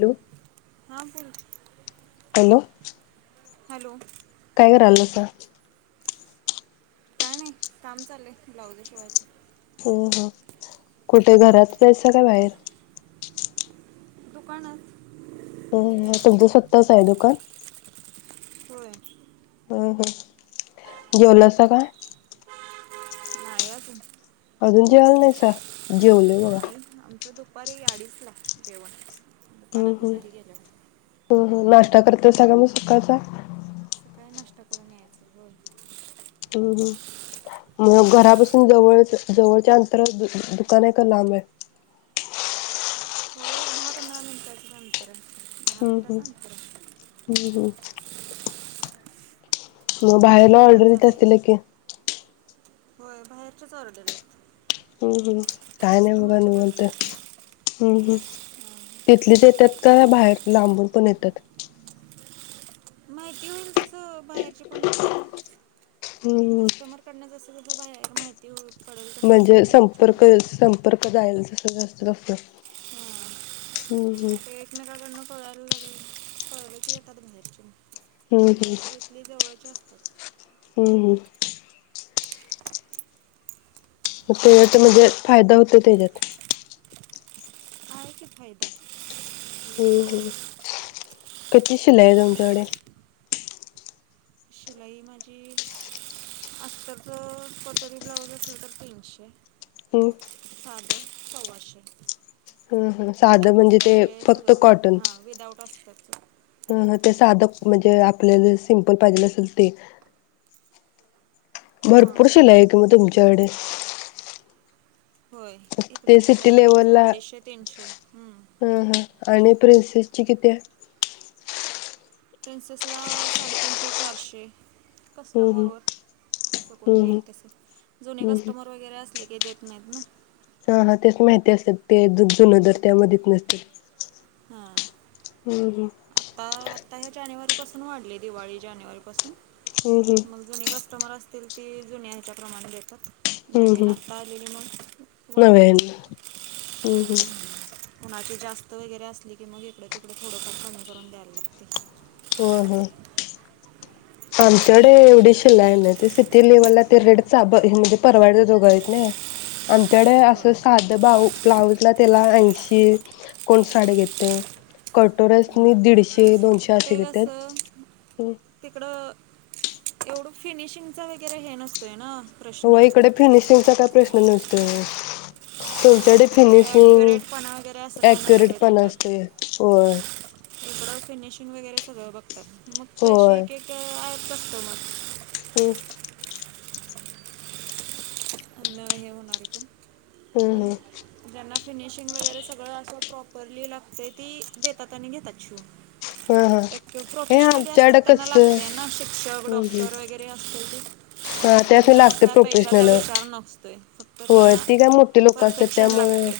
Hello हां बोल hello [inaudible] hello काय करायलासा काय नाही काम चालय ब्लाउज शिवायच हो हो कुठे घरातच हायसा काय बाहेर दुकानात हम्म तुमचं स्वतःचं हाय दुकान होय हा हा जेवलासा काय? [inaudible] अजून तू जेवायला नाहीसा जेवलोय बघा नाही आमचं दुपारी अडीचला जेवण हम्म दुकानात ना हम् घरी गेल्यावर हम् हम नाश्ता करत तर सगळ्यांना सुखाचा सकाळी नाश्ता करून यायचं होय हम्म हम्म. मग घरापासून जवळच जवळच्या अंतरात दुकान आहे का लांब आहे. थोडं एक दहा पंधरा मिनिटाच अंतराय हम्म हम्म हम्म हम्म मग बाहेरन बाकी काय ऑर्डर येत चाललंय असतील्या की होय बाहेरच्याच ऑर्डरी येत्या हम्म हम्म काय नाही बघा निवांत असतात हम्म हम्म तिथलीच येत्यात का बाहेर लांबून पण येत्यात माहिती होईल तस बाहेरची पण येत्यात हम्म हम्म तिकडन कसं कसं बाहे माहिती होई म्हणजे संपर्क संपर्क जायचा जास्त असत एकमेकाकडन कळालं हम्म पळवती येतात बाहेरचे हम्म हम्म नाहीतर इथली जवळची अस हम्म हम्म तेवढ्यात म्हणजे फायदा होतोय त्याज्यात आहे फायदा हम्म हम्म किती शिलाईये तुमच्याकडे शिलाई माझी अस्तरच कटोरीचं ब्लाऊज असेल तर तीनशे हो साध सव्वाशे ह ह साध म्हणजे अस्तर ते वगैरे फक्त सगळं माझं कॉटन हां विदाऊट अस्तरचं ह ते साधं म्हणजे आपल्याला सिम्पल पाहिजेलं असेल ते हां भरपूर शिलाई आहे की मग तुमची जड होय इकड शिलाई तशीच अडीचशे तीनशे. प्रिंसिसची किती आहे? प्रिन्सेस ला साडेतीनशे चारशे. हम्म कस्टमर वर कस कोण हम्म हम्म देईल तस जुने हम्म हम्म कस्टमर वगैरे असले की... [unintelligible] [unintelligible] हा हम्म हम्म आता आता ह्या जानेवारी..... पासून वाढले दिवाळी जानेवारी पासून.... हम्म हम्म मग जुने कस्टमर.... ती जुन्या ह्याच्या प्रमाणे देतात. हम्म नवीन आता हम्म आलेली मग वाढवून... नव्याने हम्म हम्म कुणाचे जास्त वगैरे अस..... की मग इकडे तिकडे थोडंफार कमी करून द्यायला लागते. होय होय आमच्याकडे एवढी शिलाई नाही ते सिटी लेवलला ते रेट म्हणजे परवडाय जोघा हायत नाही आमच्याकडे होय असं साध बाऊ ब्लाउजला त्याला ऐंशी कोण साठ घेतय कटोरस हां दीडशे दोनशे.... असे ते कस घेतात तिकडं.... एवढं फिनिशिंगच वगैरे हे नसतोय ना. हो प्रश्न इकडे फिनिशिंगचा काय प्रश्न नसतो. [unintelligible] ॲक्युरेटपणा वगैरे असं फिनिशिंग एक्युरेट नसतोय पण त्याच्यात असतय होय. इकडं फिनिशिंग वगैरे सगळ बघतात. फक्त अशी होय एकेक.... [unintelligible] हम् [unintelligible] हम हम पण ज्यांना फिनिशिंग वगैरे सगळं असं प्रॉपरली लागतय ती देतात आणि घेतात शिवून. हा हा एक हे प्रोफेशनली असतात आमच्याकडं त्यांना कसं लागतय ना शिक्षक हम्म डॉक्टर हम्म वगैरे असतील ते... हा त्यासनी त्यांचा मग लागत्यात काय पैशाचा प्रोफेशनल. विचार नसतोय. फक्त होय त्यांना ती काय मोठीे लोक असत्यात परफेक्शन त्यामुळे, लागते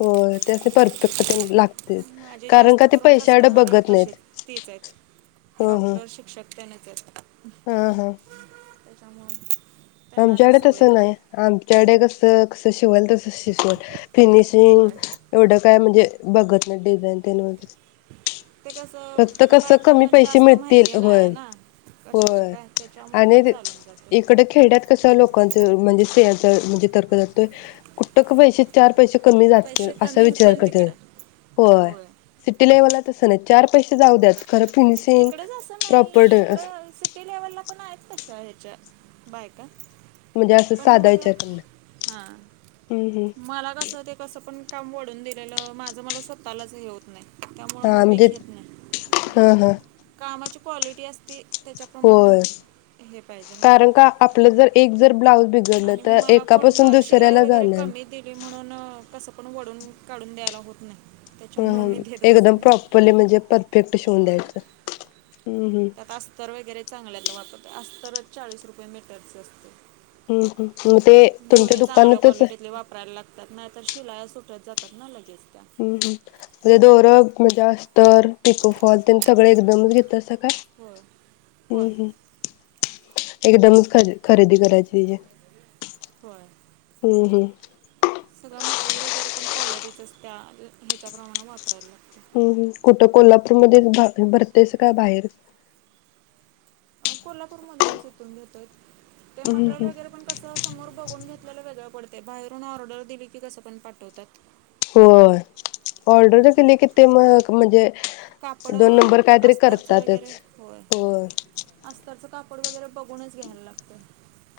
होय त्यासनी परफेक्ट तेन लाग माझे जास्त करून कस्टमर नाहीत तसेच तेच आहेत. ह ह डॉक्टर शिक्षक तेनच आहेत. हा हा त्यामुळं आमच्याकडे तस नाही आमच्याकडे कस त शिवायल तसं शिजवाल फिनिशिंग होय एवढं काय म्हणजे बगत नाहीत डिझाइन तेन वगैरे. [unintelligible] फक्त कसं कस कमी बायकांना पैसे जास्त मिळतील, माहिती नाही होय आहे ना कशाचे होय काय त्याच्यामुळे ते आणि चालून जाते इकड खेड्यात कस लोकांच म्हणजे सेजल म्हणजे तर कुठ पैसे चार पैसे कमी जातील पैसे असा कमी विचार होतील करतील. तिकडं होय सीटी लेवल ला तस नाही चार पैसे जाऊ द्यात. खरं फिनिशिंग तिकडेच असं प्रॉपर्ट नाही इकड सिटी लेवल ला पण आहेत तशा आहे च्या बायका. म्हणजे असं पण साधा मग विचार करणं. हा हम्म हम्म. मला कस ते कसं पण काम वाढून दिलेलं, माझं मला स्वतःलाच हे होत नाही. त्यामुळं हा मग मी म्हणजेच घेत नाही हा हा. कामाची क्वालिटी अस होय. पाहिजे ना कारण का आपल जर एक जर ब्लाउज आणि मला कोण शिलाई वगैरे जाणार. कमी दिली म्हणून असं पण वडून काढून द्यायला होत नाही. हम त्याच्यामुळं ह मी देत एकदम बसत नाही प्रॉपरली म्हणजे परफेक्ट शिवून होय द्यायचं. हम्म हम्म. चांगल्यातल वापरतोय. अस्तरच चाळीस रुपये मीटरच असते. हम्म हम्म मग ते तुमच्या दोरे दुकानातच तर शिलाया सुटत जातात ना लगेच. त्या हम्म हम्म जर दोर मजे अस तर पिको फॉल तेन सगळ एकदमच घेतासा काय? होय हम्म होय हम्म. एकदमच ख खरेदी करायची तेजी. होय हम्म हम्म. सगळं मटेरियल वगैरे पण क्वालिटीच असत्या, ह्याच्याप्रमाणे वापरायला लागतं हम्म हम्म कुठं कोल्हापूरमध्ये भरतेसा, का बाहेर? कोल्हापूर मधूनच इथून घेतोय. ते हम्म मटेरियल हम्म वगैरे पण कसं समोर बघून घेतलेलं वेगळं पडते बाहेरून ऑर्डर दिली की कसं पण पाठवतात. होय ऑर्डर तर दिली कि ते म म्हणजे कापड दोन नंबर अ कायतरी अस्तरच वगैरे करतातच होय अस्तरचं कापड पड वगैरे बघूनच घ्यायला लागतं.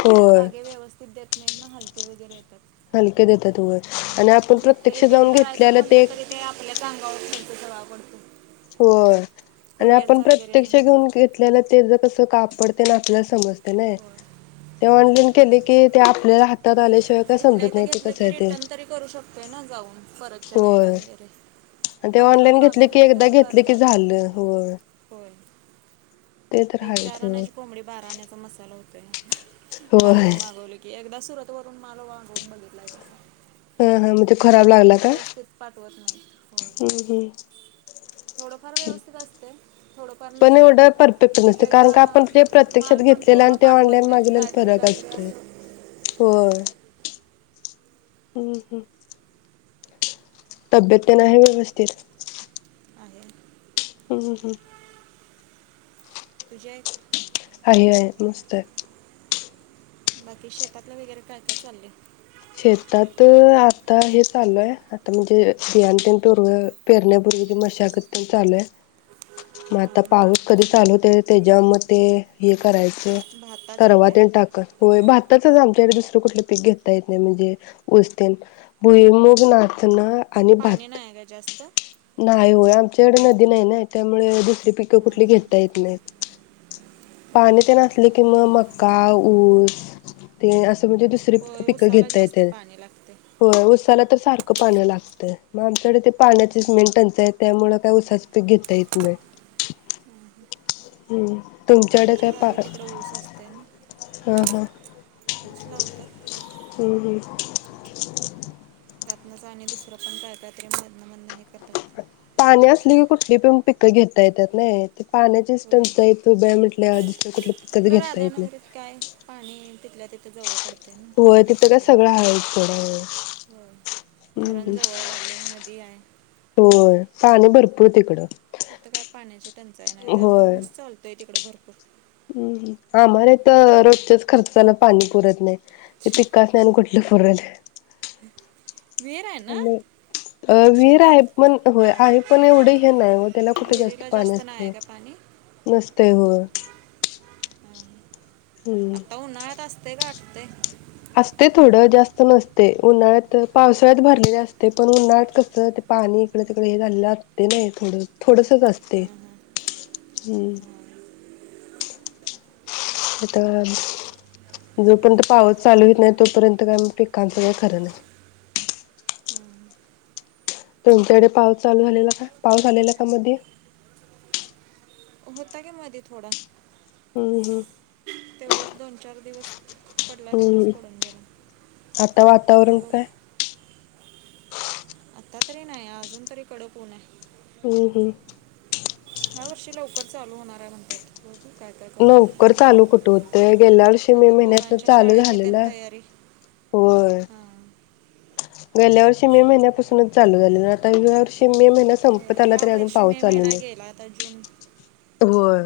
होय धागे व्यवस्थित देत् ना हलके वगैरे येतात. हलके देतात होय आणि आपण मग ते प्रत्यक्ष रिटर्न जाऊन घेतलेलं ते वेगळा पडतो. होय आणि आपण कुरिअरचा वगैरे प्रत्यक्ष घेऊन घेतलेला ते ज कसं कापड त्यानी आपल्याला समजते ना होय. ते ऑनलाईन केले की आपल्याला आल्याशिवाय काय इथल्या समजत इथ नाही ते घेतलं कसं की आहे ते रिटर्न तरी करू शकतोय ना जाऊन परत होय आणि ते ऑनलाईन घेतले मागवलं की एकदा तसं घेतले करता की येत झालं नाही. होय. होय. तर ते आहेच चार होय आण्याची कोंबडी बारा आण्याचा मसाला होत होय बाहेरून मागवली की, एकदा सुरतवरून पण मला [inaudible] बघितलाय तसं हा हा मग ते खराब लागला का व्यवस्थित पाठवत नाही होय हम्म हम्म. थोडंफार व्यवस्थित असते. थोडंफार पण नसते एवढं परफेक्ट एक नसतं एकदा कारण का आपण ते प्रत्यक्षात माल पण घेतलेलं पूर्ण आणि ते पाठवत ऑनलाईन नाहीत मागवलेलं काहीतरी फरक काहीतरी असतोय, असं होय हम्म हम् तब्येत ते आहे ना व्यवस्थित? आहे हम हम तुझ्या आहे आहे मस्त आहे. बाकी शेतातलं वगैरे काय काय चाललंय? शेतात अ आता हे चालू आहे आता म्हणजे बियाणं प पर पेरण्या पूर्वीची मशागत पण चालूय मग हां आता हां पाऊस कधी चालू होतोय त्याच्या म ते हे करायचं. [inaudible] भाताचं आहे काय टाकत होय भाताचं ते एक दुसरं कुठलं पिक घेता येत म्हणजे उस्तेन् भुईमुग, नाचणं आणि पाणी भात नाही आहे का जास्त नाय होय आमच्याकडं नदी नाही ना त्यामुळे दुसरी पिकं हां कुठली हां घेता येत नाहीत, हां पाणी ते नसले कि म मका ऊस ते असं म्हणजे दुसरी होय उसाला घेता जास्त येतंय पाणी लागते होय ऊसाला तर सारखं पाणी लागतं मग आमच्याकडे ते पाण्याचीच मेन टंचाई आहे त्यामुळं काय उसाचं पीक घेता येत नाही हम् आमच्या गावी तिकड ऊस असत ना हा हा ऊस लावतात हो ह त्यातनंच आणि दुसरं पण कळतात ते मधन मनन हे करतात पाणी असली की कुठली पिण पिकं घेता येतात नाही ते पाण्याची स्टं होय य तो ब्या म्हट आपस कुठ तिकडं राधाानगरीत काय पाणी तिथल्या तिथे जवळ पडतं होय नदीच तिथं काय वगैरे सगळं हायच सोडा होय. हो हम्म धरण हम्म जवळ लागल नदी आहे होय पाणी भरपूर तिकडं तिथ काय पाण्याची टंचाई नाही त्यामुळे होय. ऊस चालतोय तिकडे भरपूर हम्म आम्हाला तर रोजच्याच खर्चाला पाणी पुरत नाही ते तिककाच नाही कुठलं फरल हम अ वीर आहे शेतात पण होय आहे पण एवढे हे नाही त्याला कुठे जास्त विहिरीला पाणी नाही आहे असते का पाणी नसतय हो हां. आता ना दसते का ठ ते असते थोडं जास्त नसते उन्हाळ्यात पावसाळ्यात भरलेले असते पण उन्हाळ्यात कसं ते पाणी इकड तकडे हे झालेलं असते नाही थोडं थोडस असते हां हां हम्म आता जोपर्यंत पाऊस चालू येत नाही तोपर्यंत काय पिकांचं का खरं नाही हां तुमच्याकडे पाऊस चालू झालेला का पाऊस आलेला का मध्ये होता का मध्ये थोडा हम् हम् तेवढंच दोन चार दिवस पडला तेवढाच हम्म पडून गेला आता आता वातावरण बघ काय आता तरी नाही अजून तरी कडकऊण आहे हम् हम् या्या वर्षी लवकर चालू होणार आहे म्हणतायेत नवकर चालू कुठ होते गेल्या वर्षी मे आता महिन्यात पोरांच्या चालू शाळेची त्यान झालेलं तयारी होय हां गेल्या वर्षी मे महिन्यापासूनच चालू झाले आता या वर्षी मे महिन्या संप ह्या वर्षी मे महिना गेला आता जून होय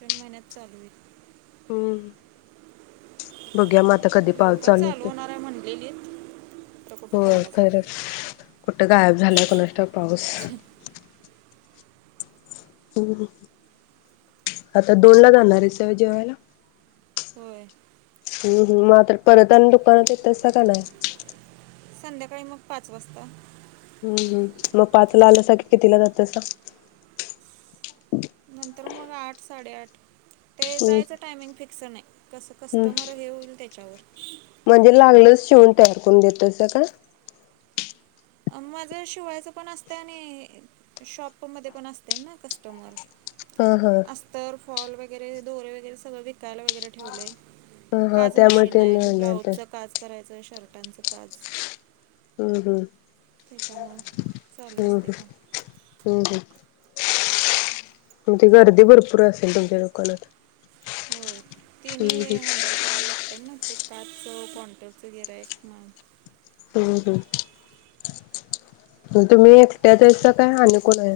जून महिन्यात चालू आहे ह् बघ्या मात लवकर चालू होणार आहे म्हणटलेली हो खर कुठ गायब झाला एकोणासठ पाऊस नाही ह् आता दोन ला जाणार आहे सवय जेवायला होय हम्म हम मात्र परत दुकानात येतचता का नाही संध्याकाळी मग पाच वाजता हम्म हम् मग पाचला आलं कितिला जातस नंतर मग आठ साडेआठ. ते हम्म जायच टायमिंग फिक्स नाही. कस हम्म कस्टमर हे होईल त्या.. [inaudible] म्हणजे लागलच शिवून तयार करून देत अस का. माझ शिवायच पण असत आणि शॉप मध्ये पण असते ना कस्टमर. हा हा हॉल वगैरे दोर वगैरे सगळे वि त्याला वेगळे ठेवले हा हा काच त्यामुळे मशीन ते आहे नाही ब्लाउज ते च काच करायच. [inaudible] शर्टांच काच हम् हम् त्याच्यामुळ चालू असते का? हम्म हम्म मग त गर्दी भरपूर असेल तुमच्या दुकानात. होय तिनी हम्म हे हम्म हँडल करायला लागत. [inaudible] हम् हम हम् तुम्ही एकट्या द्यायसा काय आणि कोन आहे.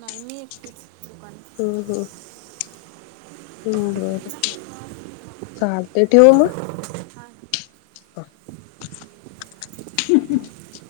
नाही मी एकटेच दुका हम् हम्म.. ह् बर चाल ते ठेवू मग. हां ह